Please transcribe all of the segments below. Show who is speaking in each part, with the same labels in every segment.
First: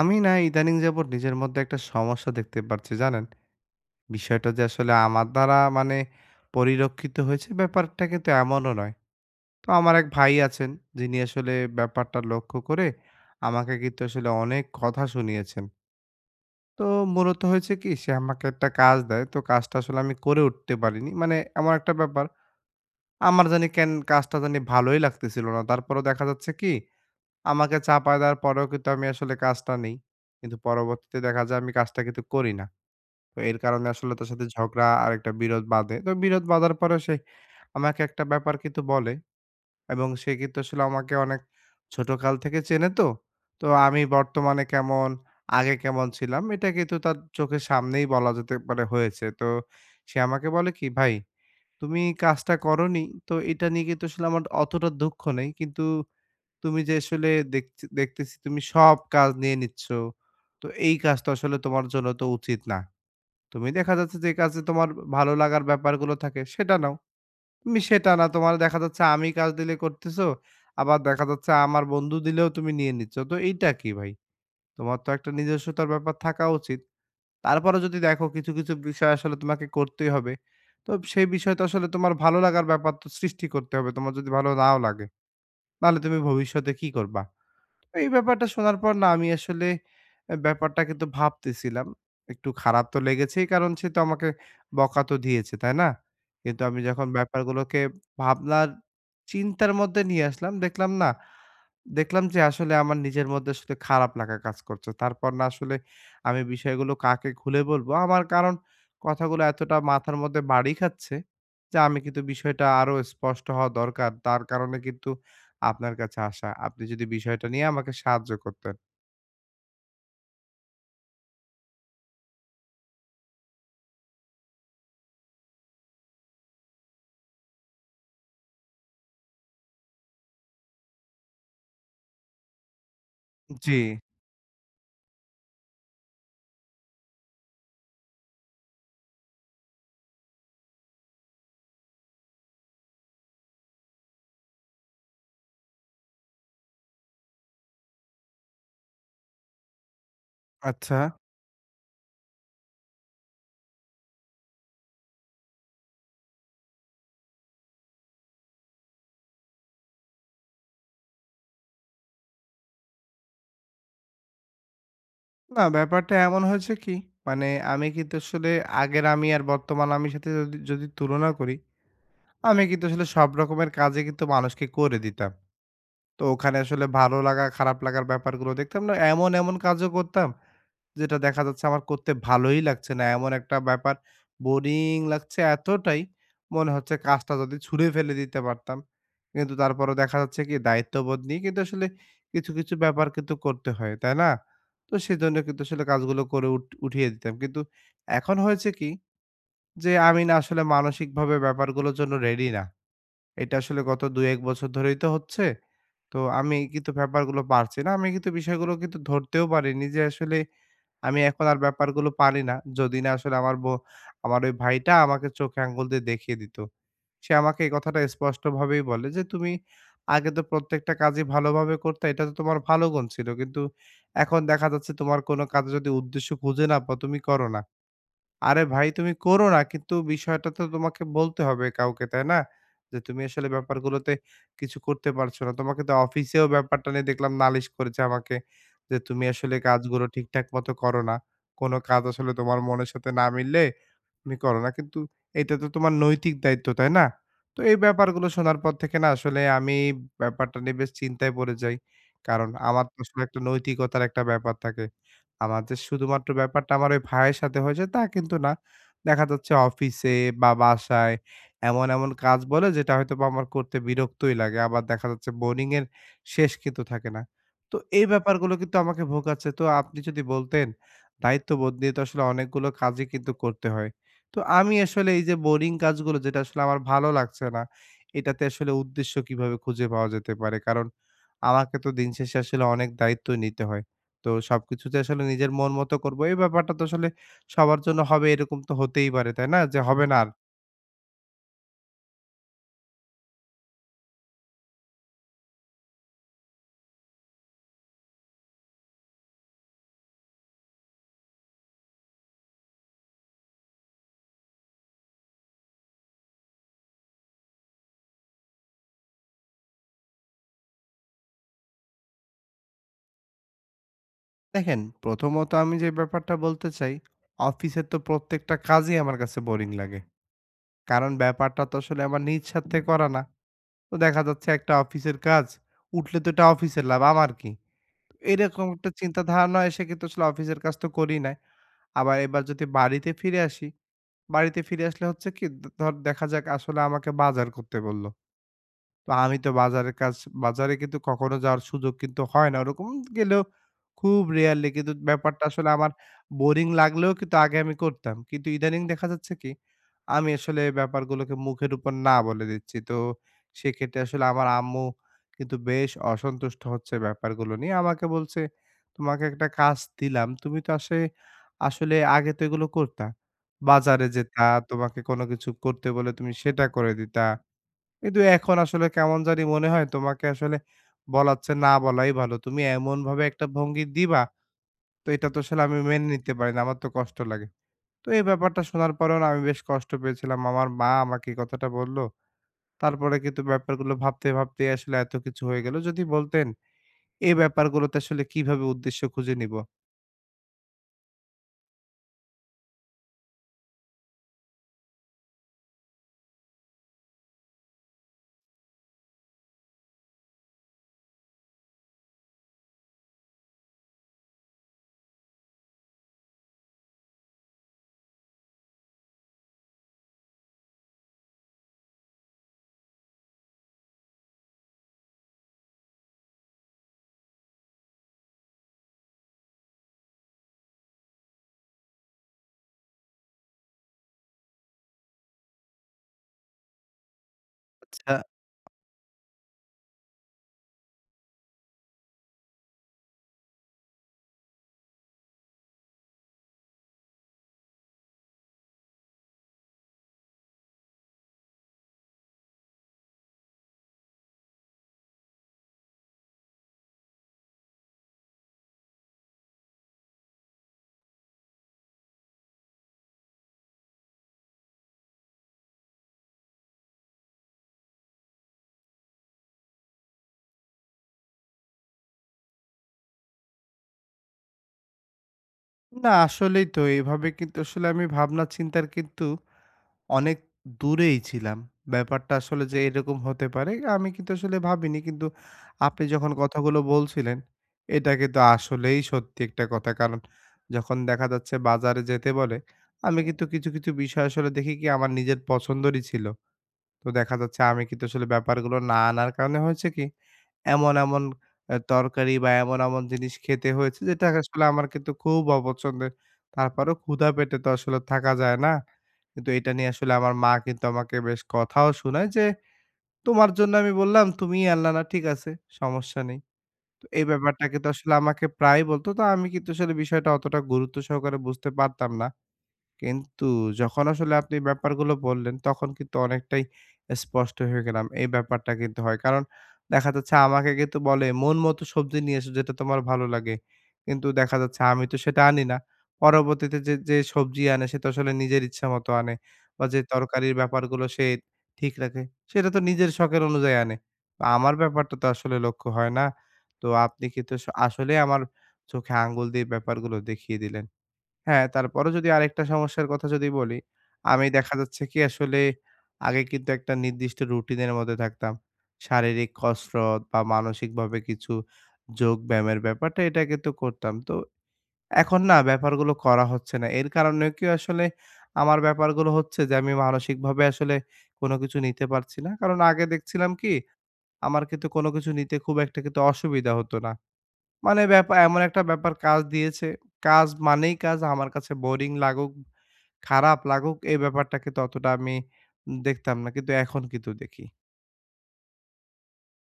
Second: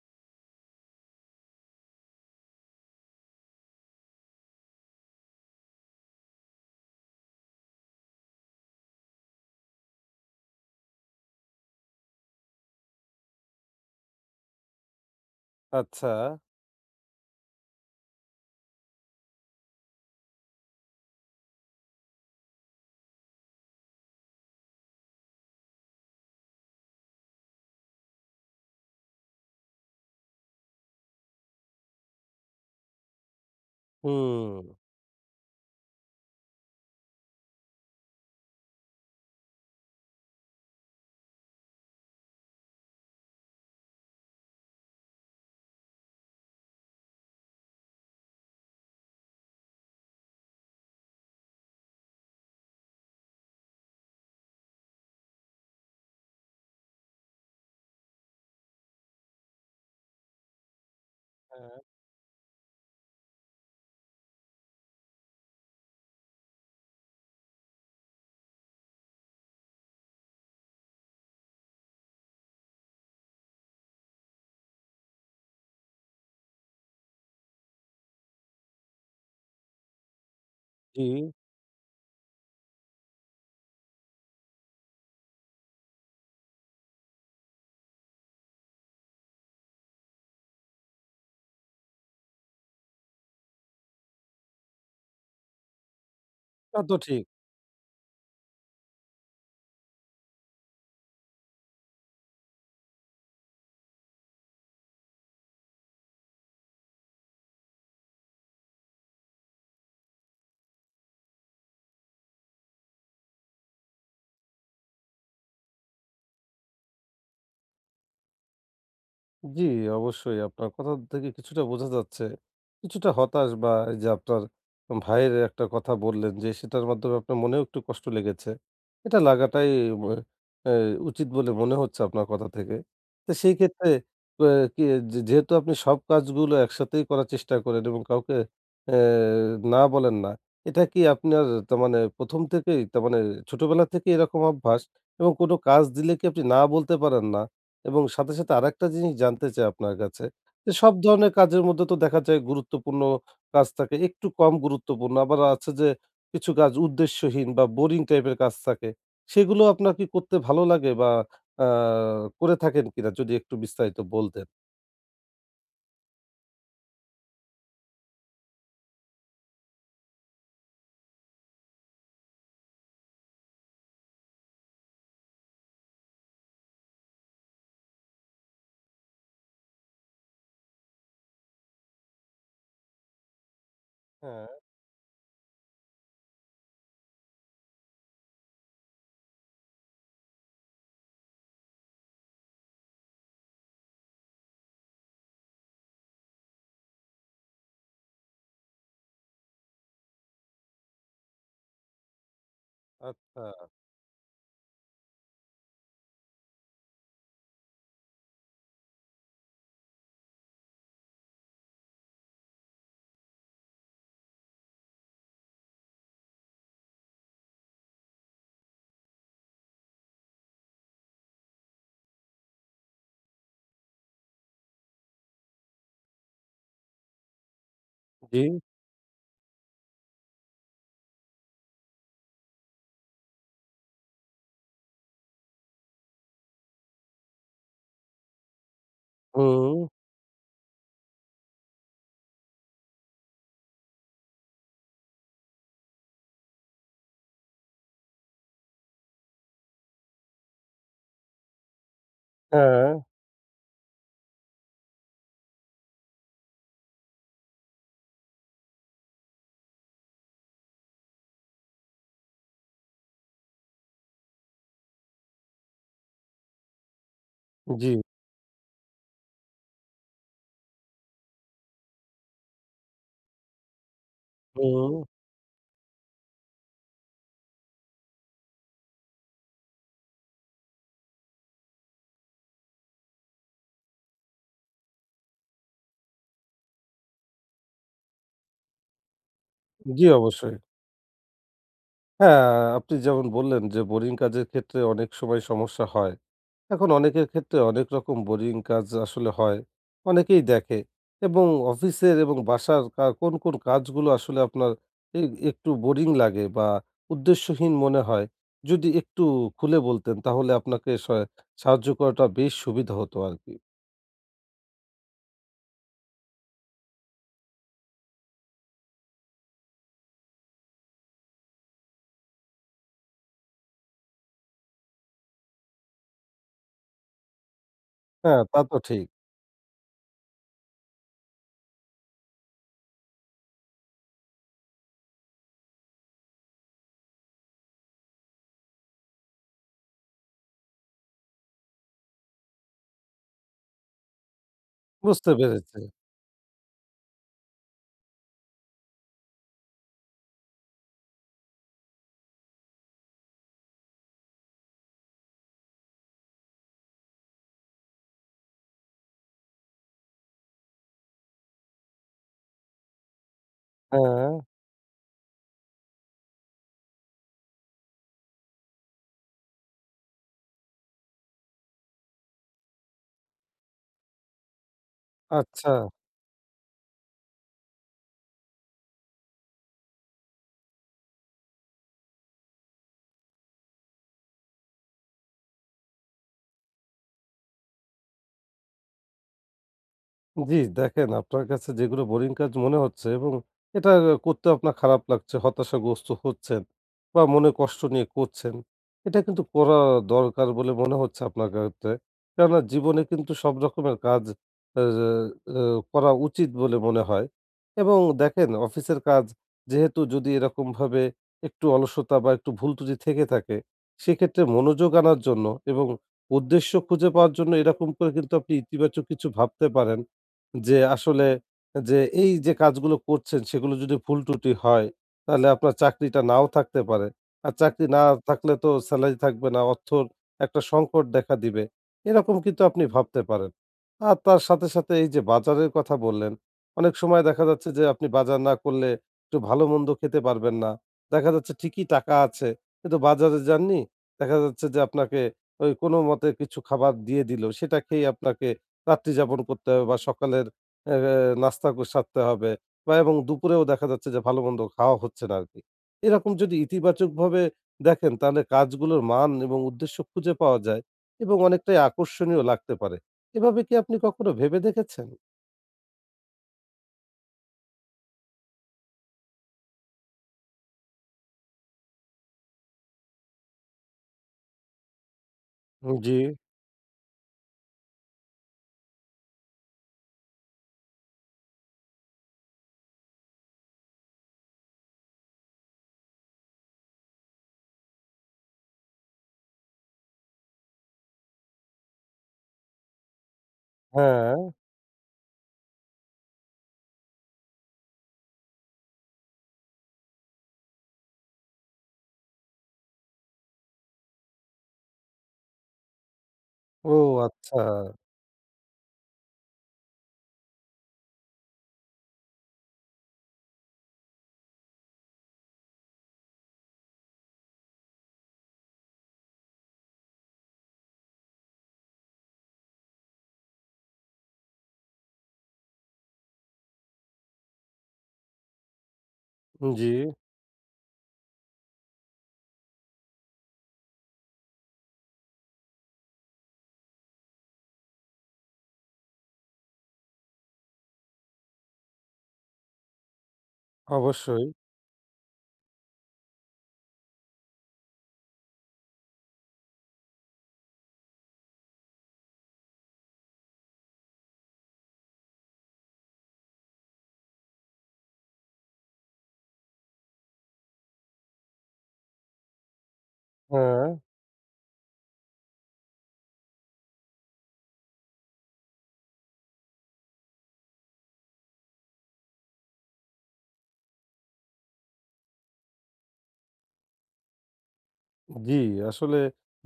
Speaker 1: আমি না ইদানিং যাবৎ নিজের মধ্যে একটা সমস্যা দেখতে পারছি জানেন? বিষয়টা যে আসলে আমার দ্বারা মানে পরিলক্ষিত হয়েছে ব্যাপারটা কিন্তু এমনও নয়। তো আমার এক ভাই আছেন যিনি আসলে ব্যাপারটা লক্ষ্য করে আমাকে কিন্তু আসলে অনেক কথা শুনিয়েছেন।
Speaker 2: আচ্ছা।
Speaker 1: তো মূলত হয়েছে কি, সে আমাকে একটা কাজ দেয়। তো কাজটা আসলে আমি করে উঠতে পারিনি। মানে এমন একটা ব্যাপার, আমার জানি কেন কাজটা জানি ভালোই লাগতেছিল না। তারপরেও দেখা যাচ্ছে কি, আমাকে চাপায় দেওয়ার পরেও কিন্তু আমি আসলে কাজটা নেই। কিন্তু পরবর্তীতে দেখা যায় আমি কাজটা কিন্তু করি না। তো এর কারণে আসলে তার সাথে
Speaker 2: হুম।
Speaker 1: ঝগড়া আর একটা বিরোধ বাধে। তো বিরোধ বাঁধার পরেও সে আমাকে একটা ব্যাপার কিন্তু বলে, এবং সে কিন্তু আসলে আমাকে অনেক ছোটকাল থেকে চেনে তো। তো আমি বর্তমানে কেমন, আগে কেমন ছিলাম এটা কিন্তু তার চোখের সামনেই বলা যেতে পারে হয়েছে। তো সে আমাকে বলে কি, "ভাই, তুমি কাজটা করোনি, তো এটা নিয়ে কিন্তু আসলে আমার অতটা দুঃখ নেই। কিন্তু তুমি যে আসলে দেখছি দেখতেছি তুমি সব কাজ নিয়ে নিচ্ছ। তো এই কাজটা আসলে
Speaker 2: হ্যাঁ।
Speaker 1: তোমার জন্য তো উচিত না। তুমি দেখা যাচ্ছে যে কাজে তোমার ভালো লাগার ব্যাপারগুলো থাকে সেটা নাও। তুমি সেটা না, তোমার দেখা যাচ্ছে আমি কাজ দিলে করতেছো, আবার দেখা যাচ্ছে আমার বন্ধু দিলেও তুমি নিয়ে নিচ্ছ। তো এইটা কি ভাই? তোমার তো একটা নিজস্বতার ব্যাপার থাকা উচিত। তারপরে যদি দেখো কিছু, কিছু বিষয় আসলে তোমাকে করতেই হবে। তো
Speaker 2: জি,
Speaker 1: সেই বিষয়টা আসলে তোমার ভালো লাগার ব্যাপার তো সৃষ্টি করতে হবে। তোমার যদি ভালো নাও লাগে, তাহলে তুমি ভবিষ্যতে কি করবা?" তো এই ব্যাপারটা শোনার পর না আমি আসলে ব্যাপারটা কিন্তু ভাবতেছিলাম। একটু খারাপ তো লেগেছেই, কারণ সে তো আমাকে বকা তো দিয়েছে, তাই না? কিন্তু
Speaker 2: তা
Speaker 1: আমি
Speaker 2: তো
Speaker 1: যখন
Speaker 2: ঠিক।
Speaker 1: ব্যাপারগুলোকে ভাবনার চিন্তার মধ্যে নিয়ে আসলাম, দেখলাম যে আসলে আমার নিজের মধ্যে আসলে খারাপ লাগা কাজ করছে। তারপর না আসলে আমি বিষয়গুলো কাকে খুলে বলবো? আমার কারণ কথাগুলো এতটা মাথার মধ্যে বাড়ি খাচ্ছে যে আমি কিন্তু বিষয়টা আরো স্পষ্ট হওয়া দরকার। তার কারণে কিন্তু আপনার কাছে আসা। আপনি যদি বিষয়টা নিয়ে আমাকে সাহায্য করতেন।
Speaker 2: জি, অবশ্যই আপনার কথা থেকে কিছুটা বোঝা যাচ্ছে। কিছুটা হতাশ বা এই যে আপনার ভাইয়ের একটা কথা বললেন যে সেটার মাধ্যমে আপনার মনেও একটু কষ্ট লেগেছে। এটা লাগাটাই ব এ উচিত বলে মনে হচ্ছে আপনার কথা থেকে। তো সেই
Speaker 1: জি,
Speaker 2: ক্ষেত্রে অ্যা কি যেহেতু আপনি সব কাজগুলো একসাথেই করার চেষ্টা করেন এবং কাউকে অ্যা না বলেন না। এটা কি আপনার তার মানে ১ম থেকেই তার মানে ছোটবেলা থেকেই এরকম অভ্যাস এবং কোনো কাজ দিলে কি আপনি না বলতে পারেন না? এবং সাথে, সাথে আরেকটা জিনিস জানতে চাই আপনার কাছে যে, সব
Speaker 1: আচ্ছা।
Speaker 2: ধরনের কাজের মধ্যে তো দেখা যায় গুরুত্বপূর্ণ কাজ থাকে, একটু কম গুরুত্বপূর্ণ। আবার আছে যে, কিছু কাজ উদ্দেশ্যহীন বা বোরিং টাইপের কাজ থাকে। সেগুলো আপনার কি করতে ভালো লাগে বা আ করে থাকেন কিনা? যদি একটু বিস্তারিত বলতেন।
Speaker 1: না, ব্যাপারটা এমন হয়েছে কি, মানে আমি কিন্তু আসলে আগের আমি আর বর্তমান আমির সাথে যদি যদি তুলনা করি, আমি কিন্তু আসলে সব রকমের কাজই কিন্তু মানুষকে করে দিতাম। তো ওখানে আসলে ভালো লাগা, খারাপ লাগার ব্যাপারগুলো দেখতাম না। এমন, এমন কাজও করতাম যেটা দেখা যাচ্ছে আমার করতে ভালোই লাগছে না। এমন একটা ব্যাপার,
Speaker 2: হ্যাঁ,
Speaker 1: বোরিং লাগছে এতটাই, মনে হচ্ছে কাজটা যদি ছুঁড়ে ফেলে দিতে পারতাম। কিন্তু তারপরেও দেখা যাচ্ছে কি, দায়িত্ববোধ নিয়ে কিন্তু আসলে কিছু, কিছু ব্যাপার কিন্তু করতে হয়, তাই না? তো সেজন্য কিন্তু আসলে কাজগুলো করে উঠিয়ে দিতাম। কিন্তু এখন হয়েছে কি, যে আমি না আসলে মানসিকভাবে ব্যাপারগুলোর জন্য রেডি না।
Speaker 2: আচ্ছা।
Speaker 1: এটা আসলে গত ২-১ বছর ধরেই তো হচ্ছে। তো আমি কিন্তু ব্যাপারগুলো পারছি না। আমি কিন্তু বিষয়গুলো কিন্তু ধরতেও পারিনি যে আসলে আমি এখন আর ব্যাপারগুলো পারি না। যদি না আসলে আমার ওই ভাইটা আমাকে চোখে আঙ্গুল দিয়ে দেখিয়ে দিত। সে আমাকে এই কথাটা স্পষ্টভাবেই বলে যে, "তুমি আগে তো প্রত্যেকটা কাজই ভালোভাবে করতে। এটা তো তোমার ভালো গুণ ছিল। কিন্তু এখন দেখা যাচ্ছে তোমার কোনো কাজে যদি উদ্দেশ্য খুঁজে না পাও, তুমি করো না।"
Speaker 2: জি,
Speaker 1: আরে ভাই, তুমি করো না। কিন্তু বিষয়টা তো তোমাকে বলতে হবে কাউকে, তাই না? যে তুমি আসলে ব্যাপারগুলোতে কিছু করতে পারছো না। তোমাকে তো অফিসেও ব্যাপারটা নিয়ে দেখলাম নালিশ করেছে আমাকে যে, "তুমি আসলে
Speaker 2: হুম,
Speaker 1: কাজগুলো ঠিকঠাক মতো করো না। কোনো কাজ আসলে তোমার মনের সাথে না মিললে তুমি করো না।" কিন্তু এটা তো তোমার নৈতিক দায়িত্ব, তাই না? তো এই ব্যাপারগুলো শোনার পর থেকে না আসলে আমি ব্যাপারটা নিয়ে বেশ চিন্তায় পড়ে যাই। কারণ
Speaker 2: হ্যাঁ,
Speaker 1: আমার তো আসলে একটা নৈতিকতার একটা ব্যাপার থাকে। আমার যে শুধুমাত্র ব্যাপারটা আমার ওই ভাইয়ের সাথে হয়েছে তা কিন্তু না। দেখা যাচ্ছে অফিসে বা বাসায় এমন, এমন কাজ বলে যেটা হয়তোবা আমার করতে বিরক্তই লাগে। আবার দেখা যাচ্ছে বোরিং এর শেষ কিন্তু থাকে না। তো
Speaker 2: জি,
Speaker 1: এই ব্যাপারগুলো কিন্তু আমাকে ভোগাচ্ছে। তো আপনি যদি বলতেন, দায়িত্ববোধ নিয়ে তো আসলে অনেকগুলো কাজই কিন্তু করতে হয়। তো আমি
Speaker 2: হুম,
Speaker 1: আসলে এই যে বোরিং কাজগুলো যেটা আসলে আমার ভালো লাগছে না, এটাতে আসলে উদ্দেশ্য কিভাবে খুঁজে পাওয়া যেতে পারে? কারণ আমাকে তো দিন শেষে আসলে অনেক দায়িত্ব নিতে হয়। তো সবকিছু যে আসলে নিজের মন মতো করবো এই ব্যাপারটা তো আসলে সবার জন্য হবে এরকম তো হতেই পারে, তাই না? যে
Speaker 2: জি,
Speaker 1: হবে না আর।
Speaker 2: অবশ্যই। হ্যাঁ, আপনি যেমন বললেন যে, বোরিং কাজের ক্ষেত্রে অনেক সময় সমস্যা হয়। এখন অনেকের ক্ষেত্রে অনেক রকম বোরিং কাজ আসলে হয়। অনেকেই দেখে এবং অফিসের এবং বাসার কোন, কোন কাজগুলো আসলে আপনার এ একটু বোরিং লাগে বা উদ্দেশ্যহীন মনে হয়, যদি একটু খুলে বলতেন তাহলে আপনাকে সাহায্য করাটা বেশ সুবিধা হতো আরকি।
Speaker 1: দেখেন, প্রথমত আমি যে ব্যাপারটা বলতে চাই, অফিসের তো প্রত্যেকটা কাজই আমার কাছে বোরিং লাগে। কারণ ব্যাপারটা তো আসলে আমার নিজ স্বার্থে করা না। তো দেখা যাচ্ছে একটা অফিসের কাজ, উঠলে তো এটা অফিসের লাভ, আমার কি?
Speaker 2: হ্যাঁ, তা
Speaker 1: এরকম
Speaker 2: তো
Speaker 1: একটা
Speaker 2: ঠিক।
Speaker 1: চিন্তা ধারণা এসে কিন্তু আসলে অফিসের কাজ তো করি নাই। আবার এবার যদি বাড়িতে ফিরে আসি, বাড়িতে ফিরে আসলে হচ্ছে কি, ধর দেখা যাক আসলে আমাকে বাজার করতে বলল। তো আমি তো বাজারের কাজ, বাজারে কিন্তু কখনো যাওয়ার সুযোগ কিন্তু হয় না। ওরকম গেলেও খুব রেয়ারলি কিন্তু
Speaker 2: বুঝতে
Speaker 1: ব্যাপারটা আসলে
Speaker 2: পেরেছি।
Speaker 1: আমার বোরিং লাগলেও কিন্তু আগে আমি করতাম। কিন্তু ইদানিং দেখা যাচ্ছে কি, আমি আসলে ব্যাপারগুলোকে মুখের উপর না বলে দিচ্ছি। তো সেক্ষেত্রে আসলে আমার আম্মু কিন্তু বেশ অসন্তুষ্ট হচ্ছে ব্যাপারগুলো নিয়ে। আমাকে বলছে, "তোমাকে একটা কাজ দিলাম। তুমি তো আসলে আগে তো এগুলো করতা। বাজারে
Speaker 2: হ্যাঁ,
Speaker 1: যেতা, তোমাকে কোনো কিছু করতে বলে তুমি সেটা করে দিতা। কিন্তু এখন আসলে কেমন জানি মনে হয় তোমাকে আসলে বলার চেয়ে না বলাই ভালো। তুমি এমনভাবে একটা ভঙ্গি দিবা, তো এটা তো আসলে
Speaker 2: আচ্ছা।
Speaker 1: আমি মেনে নিতে পারি না। আমার তো কষ্ট লাগে।" তো এই ব্যাপারটা শোনার পরেও না আমি বেশ কষ্ট পেয়েছিলাম। আমার মা আমাকে এই কথাটা বলল। তারপরে কিন্তু ব্যাপারগুলো ভাবতে, ভাবতেই আসলে এত কিছু হয়ে গেল। যদি বলতেন এই ব্যাপারগুলোতে আসলে কিভাবে উদ্দেশ্য খুঁজে নিব?
Speaker 2: জি, দেখেন আপনার কাছে যেগুলো বোরিং কাজ মনে হচ্ছে এবং এটা করতে আপনার খারাপ লাগছে, হতাশাগ্রস্ত হচ্ছেন বা মনে কষ্ট নিয়ে করছেন। এটা কিন্তু করা দরকার বলে মনে হচ্ছে আপনার কাছে। কেননা জীবনে কিন্তু সব রকমের কাজ আ আ করা উচিত বলে মনে হয়। এবং দেখেন অফিসের কাজ যেহেতু যদি এরকমভাবে একটু অলসতা বা একটু ভুল ত্রুটি থেকে থাকে, সেক্ষেত্রে মনোযোগ আনার জন্য এবং উদ্দেশ্য খুঁজে পাওয়ার জন্য এরকম করে কিন্তু আপনি ইতিবাচক কিছু ভাবতে পারেন। যে আসলে যে এই যে কাজগুলো করছেন সেগুলো যদি ভুল ত্রুটি হয় তাহলে আপনার চাকরিটা নাও থাকতে পারে। আর চাকরি না
Speaker 1: আচ্ছা।
Speaker 2: থাকলে তো স্যালারি থাকবে না, অর্থর একটা সংকট দেখা দিবে। এরকম কিন্তু আপনি ভাবতে পারেন। আর তার সাথে, সাথে এই যে বাজারের কথা বললেন, অনেক সময় দেখা যাচ্ছে যে আপনি বাজার না করলে একটু ভালো মন্দ খেতে পারবেন না। দেখা যাচ্ছে ঠিকই টাকা আছে কিন্তু বাজারে যাননি। দেখা যাচ্ছে যে আপনাকে ওই কোনোমতে কিছু খাবার দিয়ে দিল সেটা খেয়ে আপনাকে রাত্রি যাপন করতে হবে বা সকালে এ নাস্তা সারতে হবে বা এবং দুপুরেও দেখা যাচ্ছে যে ভালো-মন্দ খাওয়া হচ্ছে না আরকি। এরকম যদি ইতিবাচকভাবে দেখেন তাহলে কাজগুলোর মান এবং উদ্দেশ্য খুঁজে পাওয়া যায় এবং অনেকটাই আকর্ষণীয় লাগতে পারে। এভাবে কি আপনি কখনো ভেবে দেখেছেন?
Speaker 1: না আসলেই তো এভাবে কিন্তু আসলে আমি ভাবনা চিন্তার কিন্তু অনেক দূরেই ছিলাম। ব্যাপারটা আসলে যে এরকম হতে পারে আমি কিন্তু আসলে ভাবিনি। কিন্তু আপনি
Speaker 2: জি।
Speaker 1: যখন কথাগুলো বলছিলেন, এটা কিন্তু আসলেই সত্যি একটা কথা। কারণ যখন দেখা যাচ্ছে বাজারে যেতে বলে, আমি কিন্তু কিছু, কিছু বিষয় আসলে দেখি কি আমার নিজের পছন্দেরই ছিল। তো দেখা যাচ্ছে আমি কিন্তু আসলে ব্যাপারগুলো না আনার কারণে হয়েছে কি, এমন, এমন তরকারি বা এমন, এমন জিনিস খেতে হয়েছে যেটা
Speaker 2: হ্যাঁ।
Speaker 1: আসলে আমার কিন্তু খুব অপছন্দের। তারপরেও ক্ষুধা পেটে তো আসলে থাকা যায় না। কিন্তু এটা নিয়ে আসলে আমার মা কিন্তু আমাকে বেশ কথাও শোনায় যে, "তোমার জন্য আমি বললাম, তুমিই আনলা না। ঠিক আছে, সমস্যা নেই।"
Speaker 2: ও
Speaker 1: তো এই
Speaker 2: আচ্ছা।
Speaker 1: ব্যাপারটা কিন্তু আসলে আমাকে প্রায়ই বলত। তো আমি কিন্তু আসলে বিষয়টা অতটা গুরুত্ব সহকারে বুঝতে পারতাম না। কিন্তু যখন আসলে আপনি ব্যাপারগুলো বললেন, তখন কিন্তু অনেকটাই স্পষ্ট হয়ে গেলাম। এই ব্যাপারটা কিন্তু হয়। কারণ দেখা যাচ্ছে আমাকে কিন্তু বলে, "মন মতো সবজি নিয়ে এসো যেটা তোমার ভালো লাগে।" কিন্তু দেখা যাচ্ছে আমি তো সেটা আনি না। পরবর্তীতে যে, যে সবজি আনে সে তো আসলে নিজের ইচ্ছা মতো আনে, বা
Speaker 2: জি,
Speaker 1: যে তরকারির ব্যাপারগুলো সে ঠিক রাখে, সেটা তো নিজের শখের অনুযায়ী আনে। তো আমার ব্যাপারটা তো আসলে লক্ষ্য হয় না। তো আপনি কিন্তু আসলেই আমার চোখে আঙ্গুল দিয়ে ব্যাপারগুলো দেখিয়ে দিলেন। হ্যাঁ, তারপরও যদি আরেকটা সমস্যার কথা যদি বলি,
Speaker 2: অবশ্যই।
Speaker 1: আমি দেখা যাচ্ছে কি আসলে আগে কিন্তু একটা নির্দিষ্ট রুটিনের মধ্যে থাকতাম। শারীরিক কসরত বা মানসিকভাবে কিছু যোগব্যায়ামের ব্যাপারটা এটা কিন্তু করতাম। তো এখন না ব্যাপারগুলো করা হচ্ছে না। এর কারণেও কি আসলে আমার ব্যাপারগুলো হচ্ছে যে আমি মানসিকভাবে আসলে কোনো কিছু নিতে পারছি না। কারণ আগে দেখছিলাম কি
Speaker 2: হ্যাঁ।
Speaker 1: আমার কিন্তু কোনো কিছু নিতে খুব একটা কিন্তু অসুবিধা হতো না। মানে এমন একটা ব্যাপার কাজ দিয়েছে। কাজ মানেই কাজ। আমার কাছে বোরিং লাগুক, খারাপ লাগুক, এই ব্যাপারটা কিন্তু অতটা আমি দেখতাম না। কিন্তু এখন কিন্তু দেখি।
Speaker 2: জি, আসলে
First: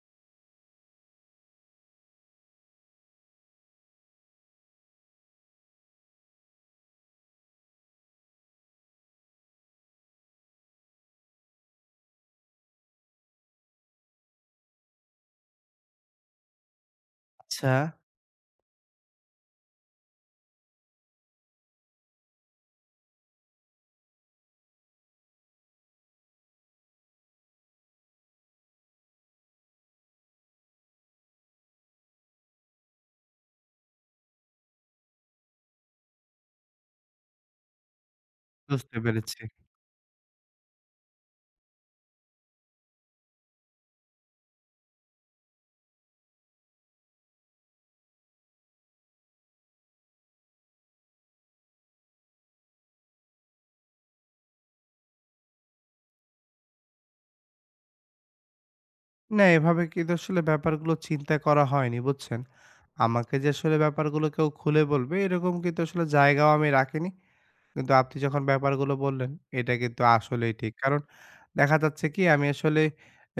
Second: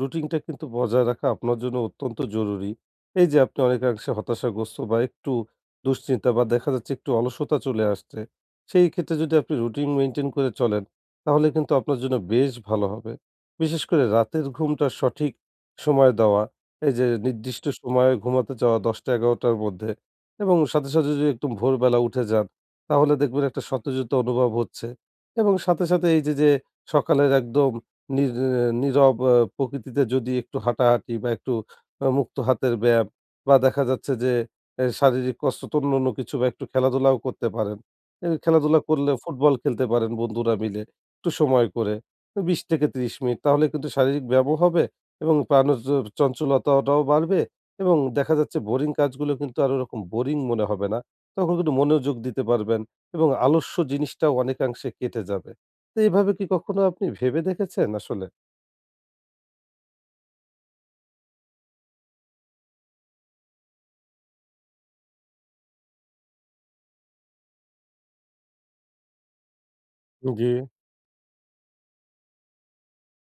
Speaker 2: রুটিনটা কিন্তু বজায় রাখা আপনার জন্য অত্যন্ত জরুরি। এই যে আপনি অনেকাংশে হতাশাগ্রস্ত বা একটু দুশ্চিন্তা বা দেখা যাচ্ছে একটু অলসতা চলে আসছে, সেই ক্ষেত্রে যদি আপনি রুটিন মেইনটেইন করে চলেন, তাহলে কিন্তু আপনার জন্য বেশ ভালো হবে। বিশেষ করে রাতের ঘুমটা সঠিক সময় দেওয়া, এই যে নির্দিষ্ট
Speaker 1: আচ্ছা,
Speaker 2: সময়ে ঘুমাতে যাওয়া ১০ঃ০০-১১ঃ০০ র মধ্যে এবং সাথে, সাথে যদি একদম ভোরবেলা উঠে যান, তাহলে দেখবেন একটা সতেজতা অনুভব হচ্ছে এবং সাথে, সাথে এই যে, যে সকালের একদম নির নীরব প্রকৃতিতে যদি একটু হাঁটাহাঁটি বা একটু মুক্ত হাতের ব্যায়াম বা দেখা যাচ্ছে যে শারীরিক কষ্ট তো অন্যান্য কিছু বা একটু খেলাধুলাও করতে পারেন। খেলাধুলা
Speaker 1: বুঝতে
Speaker 2: করলে
Speaker 1: পেরেছি।
Speaker 2: ফুটবল খেলতে পারেন বন্ধুরা মিলে একটু সময় করে। ২০ থেকে ৩০ মিনিট তাহলে কিন্তু শারীরিক ব্যায়ামও হবে এবং চঞ্চলতাটাও বাড়বে এবং দেখা যাচ্ছে বোরিং কাজগুলো কিন্তু আর ওরকম বোরিং মনে হবে না। তখন কিন্তু মনোযোগ দিতে পারবেন এবং আলস্য জিনিসটাও অনেকাংশে কেটে যাবে। তো এভাবে কি কখনো আপনি ভেবে দেখেছেন আসলে?
Speaker 1: না, এভাবে কিন্তু আসলে ব্যাপারগুলো চিন্তা করা হয়নি, বুঝছেন? আমাকে যে আসলে ব্যাপারগুলো কেউ খুলে বলবে এরকম কিন্তু আসলে জায়গাও আমি রাখিনি। কিন্তু আপনি যখন ব্যাপারগুলো বললেন, এটা কিন্তু
Speaker 2: জি।
Speaker 1: আসলেই ঠিক। কারণ দেখা যাচ্ছে কি আমি আসলে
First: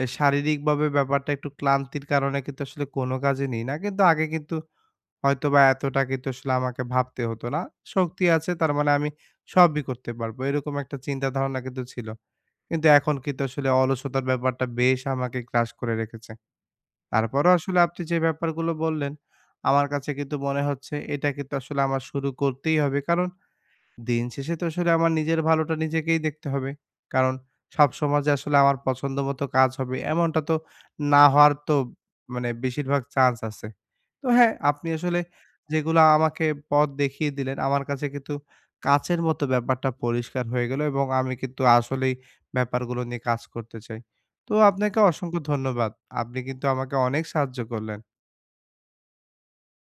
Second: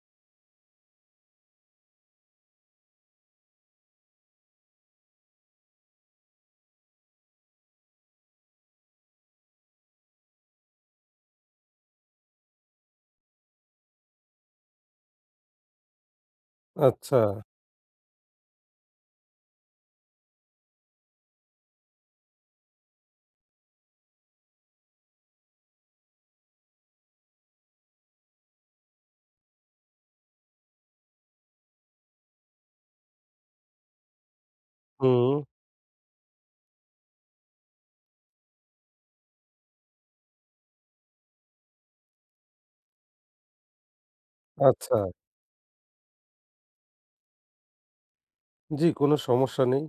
Speaker 1: শারীরিকভাবে ব্যাপারটা একটু ক্লান্তির কারণে কিন্তু আসলে কোনো কাজে নিই না। কিন্তু আগে কিন্তু হয়তোবা এতটা কিন্তু আসলে আমাকে ভাবতে হতো না। শক্তি আছে তার মানে আমি সবই করতে পারবো। এরকম একটা চিন্তা ধারণা কিন্তু ছিল। কিন্তু এখন কিন্তু আসলে অলসতার ব্যাপারটা বেশ আমাকে গ্রাস করে রেখেছে।
Speaker 2: আচ্ছা।
Speaker 1: তারপরও আসলে আপনি যে ব্যাপারগুলো বললেন, আমার কাছে কিন্তু মনে হচ্ছে এটা কিন্তু আসলে আমার শুরু করতেই হবে। কারণ দিন শেষে তো আসলে আমার নিজের ভালোটা নিজেকেই দেখতে হবে। কারণ সবসময় যে আসলে আমার পছন্দমতো কাজ হবে এমনটা তো না হওয়ার তো মানে বেশিরভাগ চান্স আছে। তো হ্যাঁ, আপনি আসলে
Speaker 2: হুম,
Speaker 1: যেগুলা আমাকে পথ দেখিয়ে দিলেন, আমার কাছে কিন্তু কাচের মতো ব্যাপারটা পরিষ্কার হয়ে গেল এবং আমি কিন্তু আসলেই ব্যাপারগুলো নিয়ে কাজ করতে চাই। তো
Speaker 2: আচ্ছা।
Speaker 1: আপনাকে অসংখ্য ধন্যবাদ। আপনি কিন্তু আমাকে অনেক সাহায্য করলেন।
Speaker 2: জি, কোনো সমস্যা নেই।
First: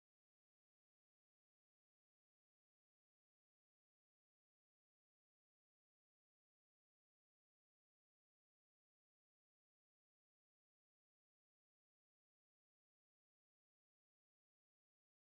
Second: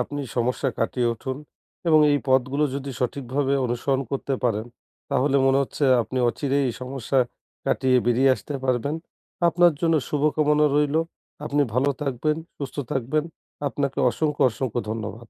Speaker 2: আপনি সমস্যা কাটিয়ে উঠুন এবং এই পথগুলো যদি সঠিকভাবে অনুসরণ করতে পারেন, তাহলে মনে হচ্ছে আপনি অচিরেই এই সমস্যা কাটিয়ে বেরিয়ে আসতে পারবেন। আপনার জন্য শুভকামনা রইল। আপনি ভালো থাকবেন, সুস্থ থাকবেন। আপনাকে অসংখ্য, অসংখ্য ধন্যবাদ।